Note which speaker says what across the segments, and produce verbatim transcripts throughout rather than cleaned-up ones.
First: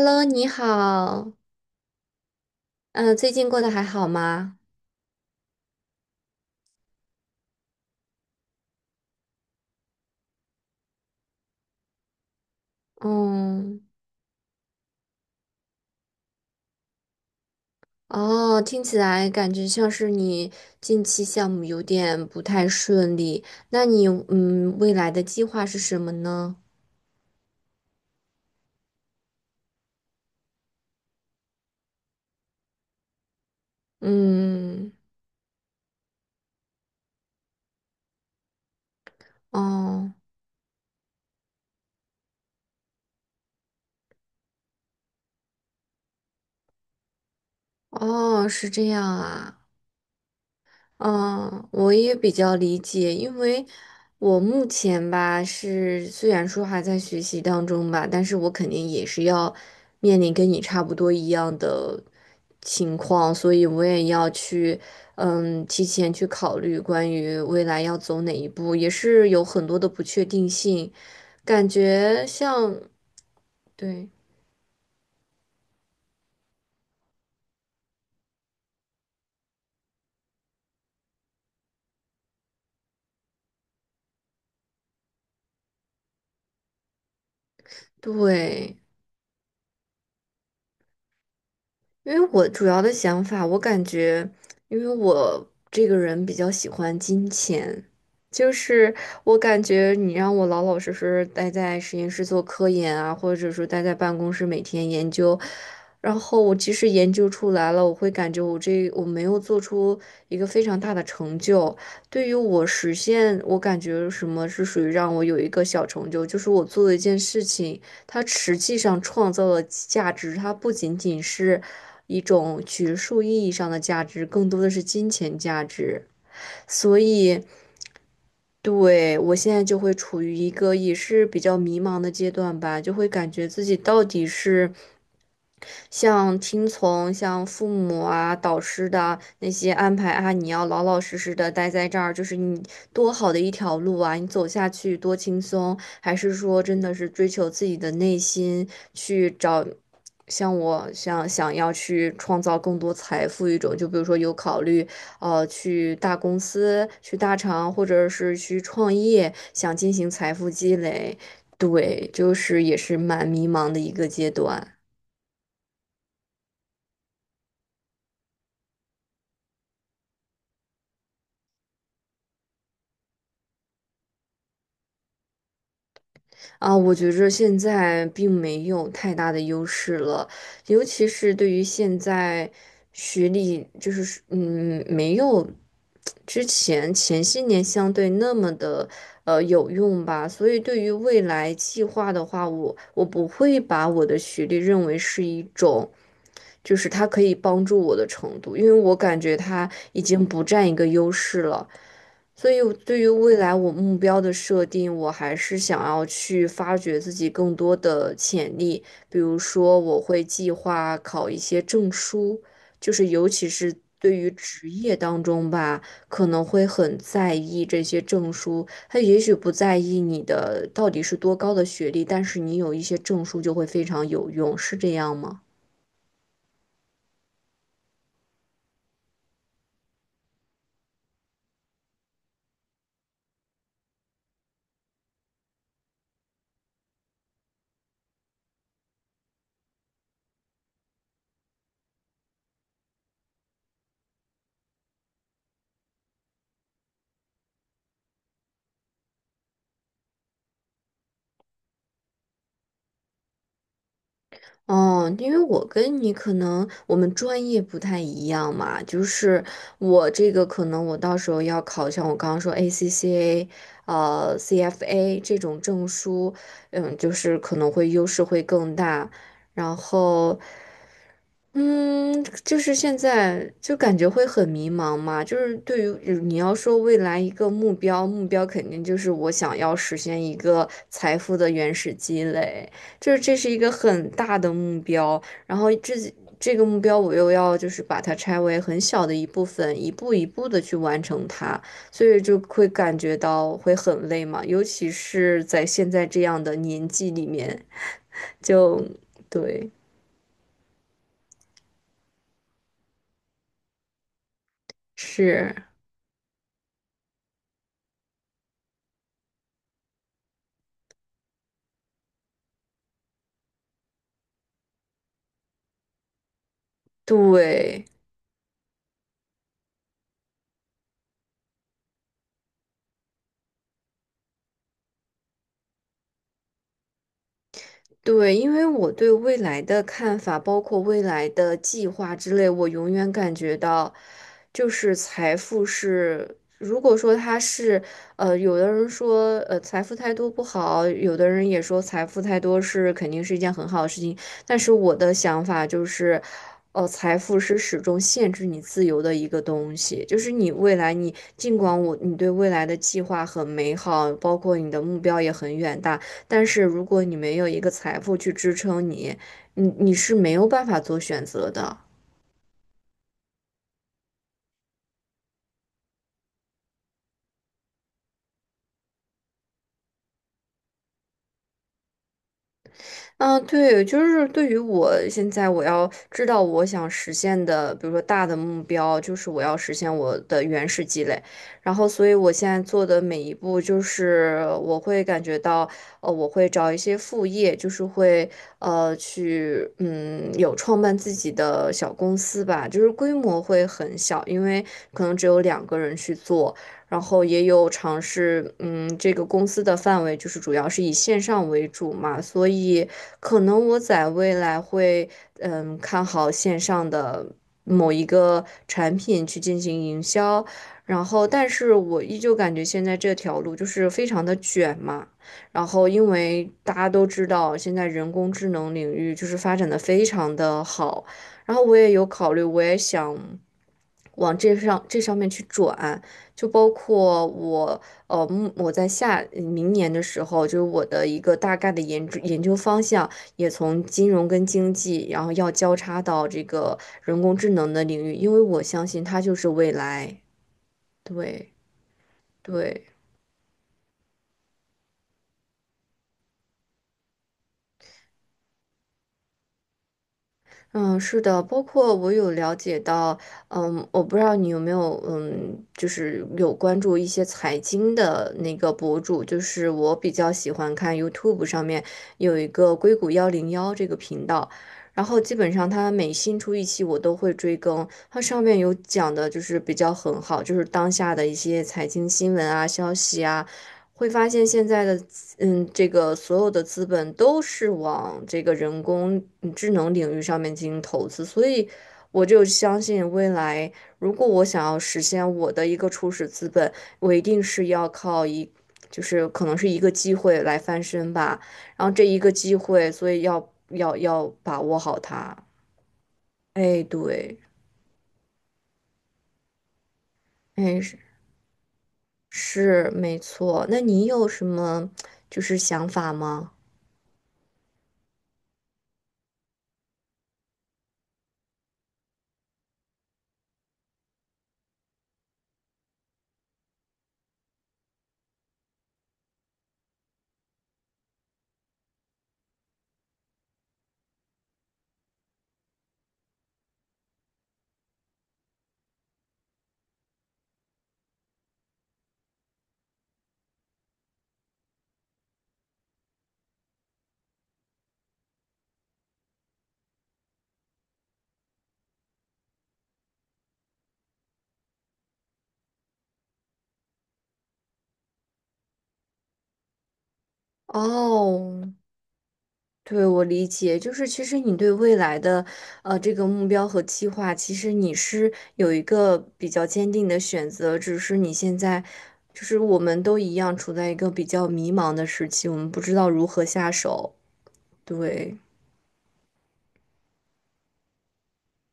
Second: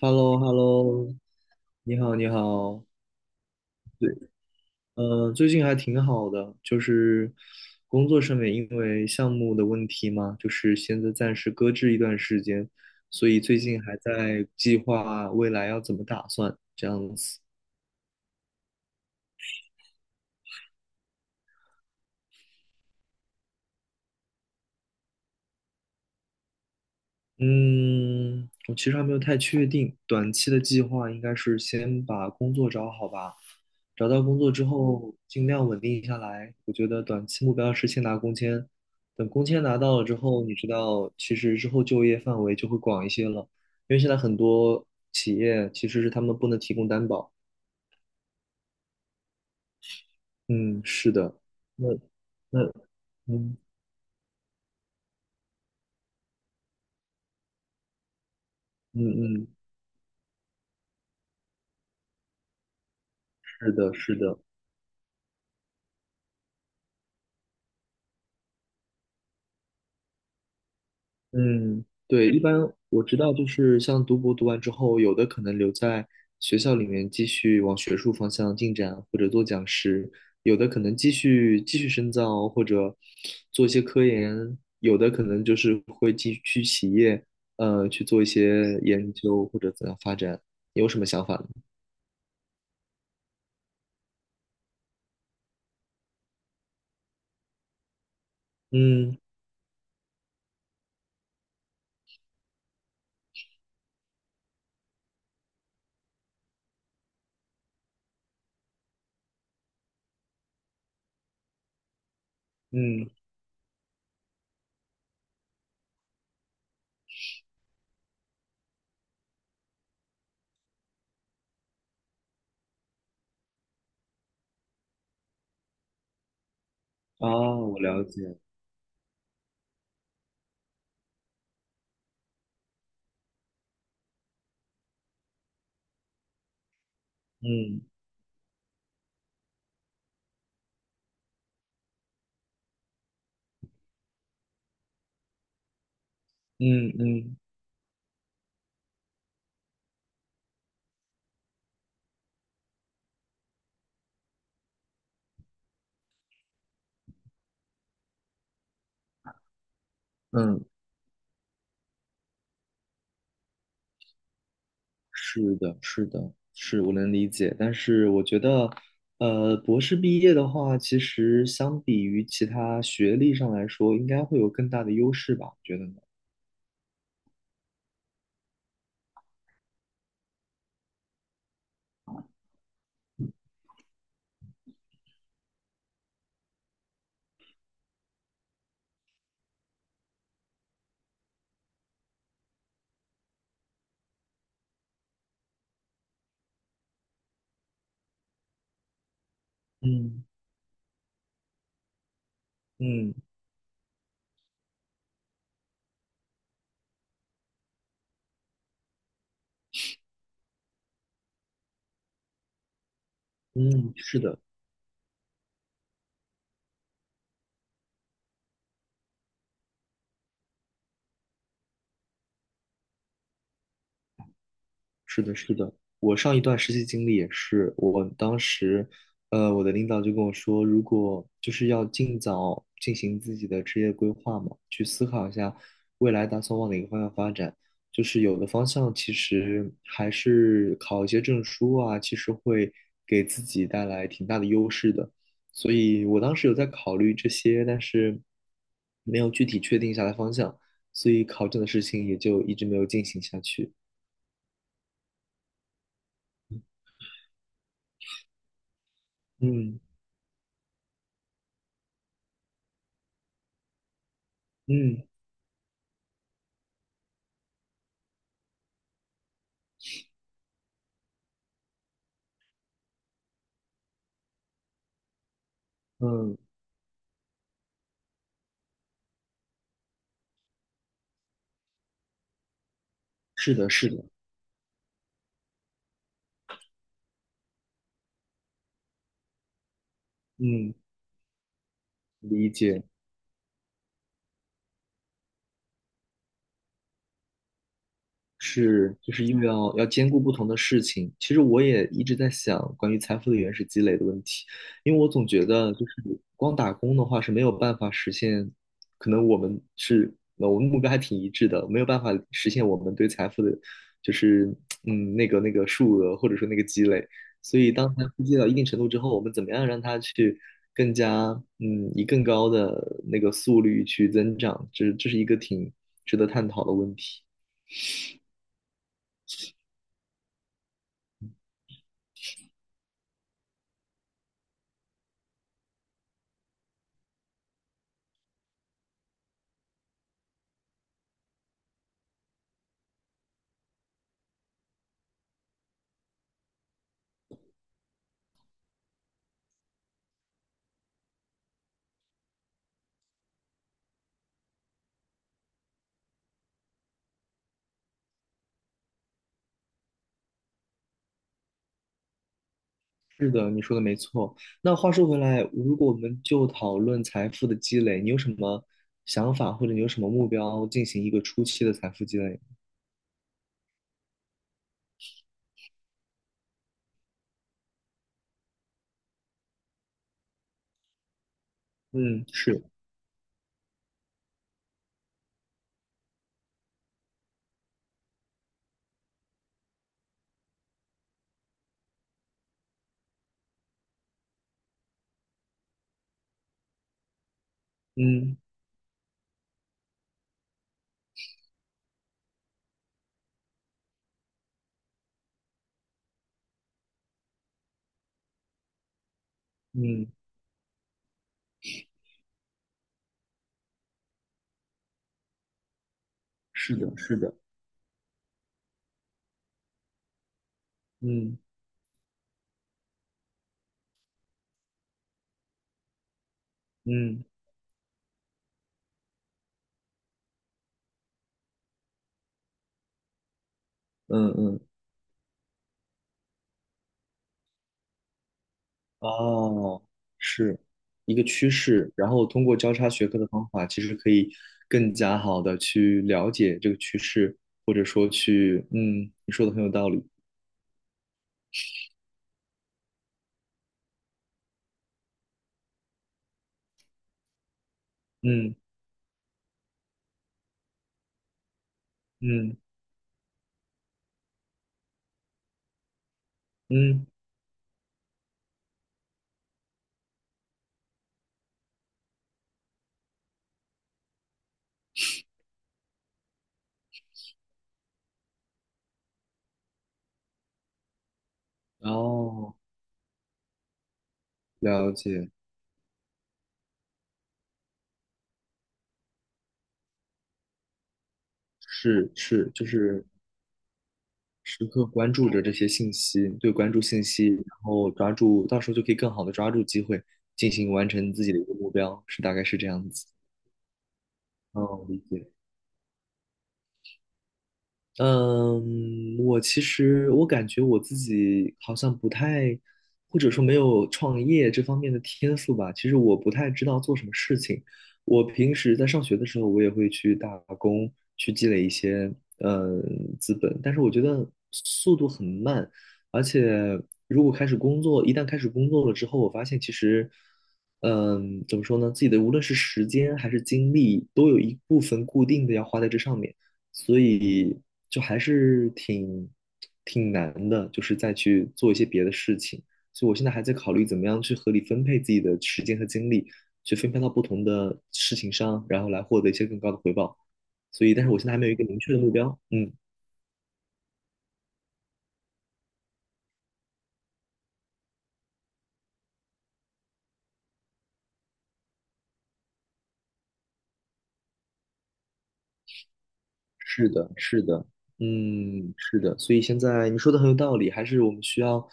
Speaker 1: h e l l o h
Speaker 2: 你
Speaker 1: e l l o
Speaker 2: 好，
Speaker 1: 你好，你好，
Speaker 2: 嗯，最近过得还好
Speaker 1: 对，
Speaker 2: 吗？
Speaker 1: 呃，最近还挺好的，就是工作上面因为项目的问题嘛，就是现在暂时搁置一段时间，所以最
Speaker 2: 嗯，
Speaker 1: 近还在计划未来要怎么打算这样子。
Speaker 2: 哦，听起来感觉像是你近期项目有点不太顺利，那你嗯未来的计划是什么呢？
Speaker 1: 嗯，我其实还没有太确定，短期的计划应该是先把工作找好吧，找到工作之
Speaker 2: 嗯，
Speaker 1: 后尽量稳定下来。我觉得短期目标是先拿工签，等工签拿到了
Speaker 2: 哦，
Speaker 1: 之后，你知道，其实之后就业范围就会广一些了，因为现在很多企业其实是他们不能提供担保。
Speaker 2: 哦，是这样啊，
Speaker 1: 嗯，是的，
Speaker 2: 嗯，
Speaker 1: 那
Speaker 2: 我也比较
Speaker 1: 那
Speaker 2: 理解，因
Speaker 1: 嗯
Speaker 2: 为我目前吧是虽然说还在学习当中吧，但是我肯定
Speaker 1: 嗯
Speaker 2: 也是要
Speaker 1: 嗯，
Speaker 2: 面临跟你差不多一样的情况，所以
Speaker 1: 是
Speaker 2: 我
Speaker 1: 的，
Speaker 2: 也
Speaker 1: 是
Speaker 2: 要
Speaker 1: 的。
Speaker 2: 去嗯提前去考虑关于未来要走哪一步，也是有很多的不确定性，感
Speaker 1: 嗯，
Speaker 2: 觉
Speaker 1: 对，一般
Speaker 2: 像
Speaker 1: 我知道，就是像
Speaker 2: 对
Speaker 1: 读博读完之后，有的可能留在学校里面继续往学术方向进展，或者做讲师；有的可能继续继续深造，或者做一些科研；有的可能就是会继续去企业，呃，去做一
Speaker 2: 对。
Speaker 1: 些研究或者怎样发展。你有什么想法呢？
Speaker 2: 因为我主要的想法，我感觉，因为我这个人比较喜欢金钱，就是
Speaker 1: 嗯
Speaker 2: 我感觉你让我老老实实待在实验室做科研啊，或者说待在办公室每天研究，然后我即使研究出来了，我会感觉我这我没有做出一个非常大的成就。对于我实
Speaker 1: 嗯，
Speaker 2: 现，我感觉什么是属于让我有一个小成就，就是我做了一件事情。它实际上创造的价值，它不仅仅是一种学术意义上的价值，更多的是金钱价值。所
Speaker 1: 啊，
Speaker 2: 以，
Speaker 1: 我了解。
Speaker 2: 对，我现在就会处于一个也是比较迷茫的阶段吧，就会感觉自己到底是像听从像父
Speaker 1: 嗯
Speaker 2: 母啊、导师的那些安排啊，你要老老实实的待在这儿，就是你多好的一条路啊，你走下去多轻松，还是说真
Speaker 1: 嗯
Speaker 2: 的是追
Speaker 1: 嗯
Speaker 2: 求自己的内心，去找像我想想要去创造更多财富一种，就比如说有考虑呃去大公司、去大厂，或者是去创业，想进行财富
Speaker 1: 嗯。
Speaker 2: 积累。对，就是也是蛮迷茫的一个阶段。
Speaker 1: 是的，是的，是我能理解，但是我觉得，呃，博士毕业的话，其实相比于其他学历上来说，应该会有更大的优势吧？觉得呢？
Speaker 2: 啊，我觉着现在并没有太大的优势了，尤其是对于现在学历，就是嗯，没有之前前些年相对那么的呃有用吧。所以对于未来计划的话，我我不会把我的学历认为是一种，就是它可以帮助我的程度，因为我感觉它已经
Speaker 1: 嗯
Speaker 2: 不占一个优势了。所以我对于
Speaker 1: 嗯
Speaker 2: 未来我目标的设定，我还是想要去发掘自己更多的潜力。比如说，我会计划考一些证书，就是尤其是
Speaker 1: 嗯，
Speaker 2: 对
Speaker 1: 是
Speaker 2: 于
Speaker 1: 的。
Speaker 2: 职业当中吧，可能会很在意这些证书。他也许不在意你的到底是多高的学历，但是你有一些证书就会非常有用，是这样
Speaker 1: 是的，
Speaker 2: 吗？
Speaker 1: 是的，我上一段实习经历也是，我当时，呃，我的领导就跟我说，如果就是要尽早进行自己的职业规划嘛，去思考一下未来打算往哪个方向发展。就是有的方向其实还是考一些证书啊，其实会给自己带来挺大的优势的。所以我当时有在考虑这些，但是没有具体确定下来方向，所以考证的事情也就一直没有进行下去。
Speaker 2: 哦，因为我跟你可能我们专业不太一样嘛，就是
Speaker 1: 嗯
Speaker 2: 我这个可能我到时候要考像我刚刚说 A C C A，呃
Speaker 1: 嗯，
Speaker 2: C F A 这种证书，嗯，就是可能会优势会更大。然后嗯，就是现在就感觉会很迷茫嘛，就是对于你
Speaker 1: 嗯，
Speaker 2: 要说未来一个目标，目标肯定就是我想要实现一个财富的原始积累，就是这是
Speaker 1: 是
Speaker 2: 一
Speaker 1: 的，
Speaker 2: 个
Speaker 1: 是的，
Speaker 2: 很大的目标，然后这这个目标我又要就是把它拆为很小的一部分，一步一步的去
Speaker 1: 嗯，
Speaker 2: 完成它，所以就
Speaker 1: 理
Speaker 2: 会
Speaker 1: 解。
Speaker 2: 感觉到会很累嘛，尤其是在现在这样的年纪里面，就
Speaker 1: 是，就是因为
Speaker 2: 对，
Speaker 1: 要要兼顾不同的事情。其实我也一直在想关于财富的原始积累的问题，因为我总觉
Speaker 2: 是，
Speaker 1: 得就是光打工的话是没有办法实现，可能我们是呃我们目标还挺一致的，没有办法实现我们对财富的，就是嗯那个那个数额或者说那个积累。所以
Speaker 2: 对。
Speaker 1: 当财富积累到一定程度之后，我们怎么样让它去更加嗯以更高的那个速率去增长，这这是一个挺值得探讨的问题。
Speaker 2: 对，因为我对未来的看法，包括未来的计划之类，我永远感觉到，就是财富是，如果说它是，呃，有的人说，呃，财富太多不好，有的人也说财富太多是肯定是一件很好的事情，但是我的想法就是，呃，财富是始终限制你自由的一个东西，就是你未来你，尽管我你对未来的计划很美好，包括你的目标也很远大。但是如果你没有一个财富去支撑你，你你是没有办法做选择的。
Speaker 1: 是的，你说的没错。那话说回来，如果我们就讨论财富的积累，你有什么想法，或者你有什么目标进行一个初期的财富积累？
Speaker 2: 嗯，对，就是对于我现在我要知道我想实现的，比如说大的目标，就是我要实现我的原始积累。然后，所以
Speaker 1: 嗯，
Speaker 2: 我现在
Speaker 1: 是，
Speaker 2: 做的每一步，就是我会感觉到，呃，我会找一些副业，就是会呃去嗯有创办自己的小公司吧，就是规模会很小，因为可能只有两个人去做。然后也有尝
Speaker 1: 嗯
Speaker 2: 试，嗯，这个公司的范围就是主要是以线上为主嘛，所以可能我在未来会，嗯，看好线上的某一个产品去进行营
Speaker 1: 嗯，
Speaker 2: 销，然后但是我依旧感觉现在这条路就是非常的卷嘛，然后因为大
Speaker 1: 是
Speaker 2: 家
Speaker 1: 的，
Speaker 2: 都
Speaker 1: 是
Speaker 2: 知
Speaker 1: 的，
Speaker 2: 道现在人工智能领域就是发展的非常的好，
Speaker 1: 嗯
Speaker 2: 然后我也有考虑，我也想。往这上这上面去转，就包
Speaker 1: 嗯
Speaker 2: 括我，呃，目我在下嗯明年的时候，就是我的一个大概的研究研究方向，也从金融
Speaker 1: 嗯
Speaker 2: 跟
Speaker 1: 嗯，
Speaker 2: 经济，然后要交叉到这个人工智能的领域，因为我相信它就是未
Speaker 1: 哦，
Speaker 2: 来。
Speaker 1: 是一个趋
Speaker 2: 对
Speaker 1: 势。然后通过交
Speaker 2: 对。
Speaker 1: 叉学科的方法，其实可以更加好的去了解这个趋势，或者说去，嗯，你说的很有道理。
Speaker 2: 嗯，是的，包括我有了解到，嗯，我不知道你有没有，嗯，就是有关注一些财经的
Speaker 1: 嗯
Speaker 2: 那个博主，就是我比较喜欢看 YouTube 上面有一
Speaker 1: 嗯
Speaker 2: 个硅谷幺零幺这个频道，然后基本上它每新出一期我
Speaker 1: 嗯，
Speaker 2: 都会追更，它上面有讲的就是比较很好，就是当下的一些财经新闻啊、消息啊。会发现现在的资嗯，这个所有的资本都是往这个人工嗯智能领域上面进行投资，所以我就
Speaker 1: 哦，
Speaker 2: 相信未来，如果我想要
Speaker 1: 了
Speaker 2: 实
Speaker 1: 解。
Speaker 2: 现我的一个初始资本，我一定是要靠一，就是可能是一个机会来翻身吧，然后这
Speaker 1: 是
Speaker 2: 一个
Speaker 1: 是，
Speaker 2: 机
Speaker 1: 就
Speaker 2: 会，
Speaker 1: 是
Speaker 2: 所以要要要把
Speaker 1: 时
Speaker 2: 握
Speaker 1: 刻
Speaker 2: 好
Speaker 1: 关注
Speaker 2: 它。
Speaker 1: 着这些信息，对，关注
Speaker 2: 哎，
Speaker 1: 信息，
Speaker 2: 对，
Speaker 1: 然后抓住，到时候就可以更好的抓住机会，进行
Speaker 2: 哎，
Speaker 1: 完
Speaker 2: 是
Speaker 1: 成自己的一个目标，是大概是这样
Speaker 2: 是
Speaker 1: 子。
Speaker 2: 没错。那你有什
Speaker 1: 哦，
Speaker 2: 么
Speaker 1: 理解。
Speaker 2: 就是想法吗？
Speaker 1: 嗯，我其实我感觉我自己好像不太，或者说没有创业这方面的天赋吧。其实我不太知道做什么事情。我平时在上学的时候，我也会去打工，去积累一些嗯资本，但是我觉得速度很慢，而且如果开始工作，一旦开始工作了之后，我发现其实。嗯，怎么说呢？自己的无论是时间还是精力，都有一部分固定的要花在这上面。所以就还是挺挺难的，就是再去做一些别的事情。所以我现在还在考虑怎么样去合理分配自己的时间和精力，去分配到不同的事情上，然后来获得一些更高的回报。所以，但是我现在还没有一个
Speaker 2: 哦。
Speaker 1: 明确的目标。嗯，
Speaker 2: 对，我理解，就是其实你对未来的，呃，这个目标和计划，其实你是有一个比较坚定的选择，只是你现在，就是我们都一样处在一个比较迷茫的时期，我们不知道如何下
Speaker 1: 是的，
Speaker 2: 手。
Speaker 1: 是的，
Speaker 2: 对。
Speaker 1: 嗯，是的，所以现在你说的很有道理，还是我们需要，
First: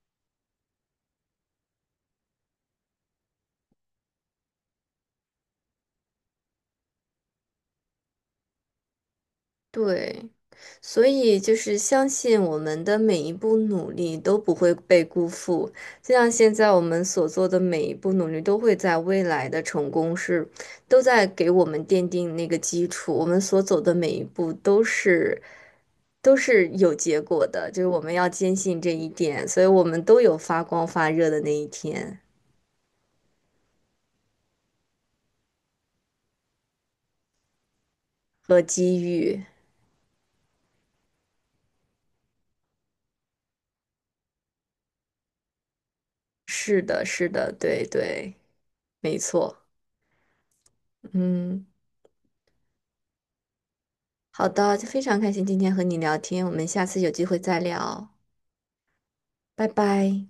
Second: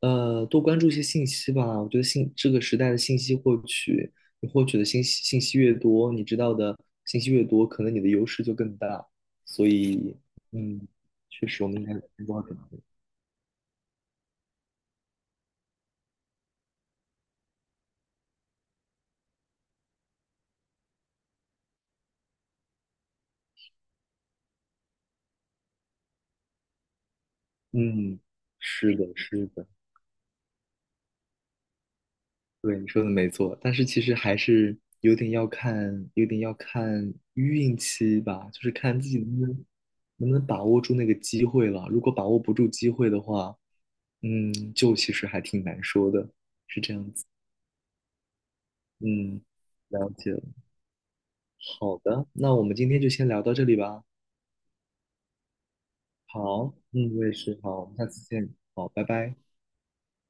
Speaker 1: 呃，多关注一些信息吧。我觉得信这个时代的信息获取，你获取的信息信息越多，你知道的信息越多，可能你的优势就更大。所以，
Speaker 2: 对，
Speaker 1: 嗯，
Speaker 2: 所以
Speaker 1: 确
Speaker 2: 就
Speaker 1: 实我
Speaker 2: 是
Speaker 1: 们应该
Speaker 2: 相信
Speaker 1: 多点，
Speaker 2: 我们的每一步努力都不会被辜负，就像现在我们所做的每一步努力，都会在未来的成功是，都在给我们奠定那个基础，我们所走的每一步都是都是有结果的，就是我们
Speaker 1: 嗯，
Speaker 2: 要坚信这
Speaker 1: 是的，
Speaker 2: 一点，
Speaker 1: 是
Speaker 2: 所以
Speaker 1: 的。
Speaker 2: 我们都有发光发热的那一天
Speaker 1: 对，你说的没错，但是其实还是有点要看，有点要看运气吧，就
Speaker 2: 和
Speaker 1: 是
Speaker 2: 机
Speaker 1: 看自己能
Speaker 2: 遇。
Speaker 1: 不能能不能把握住那个机会了。如果把握不住机会的话，嗯，就其实还挺难说的，是
Speaker 2: 是
Speaker 1: 这
Speaker 2: 的，
Speaker 1: 样子。
Speaker 2: 是的，对对，没
Speaker 1: 嗯，
Speaker 2: 错，
Speaker 1: 了解了。
Speaker 2: 嗯。
Speaker 1: 好的，那我们今天就先聊到这里吧。
Speaker 2: 好的，非常开心今天和你聊天，我们
Speaker 1: 好，
Speaker 2: 下次有
Speaker 1: 嗯，
Speaker 2: 机
Speaker 1: 我也
Speaker 2: 会再
Speaker 1: 是。好，我们下
Speaker 2: 聊，
Speaker 1: 次见。好，拜拜。
Speaker 2: 拜拜。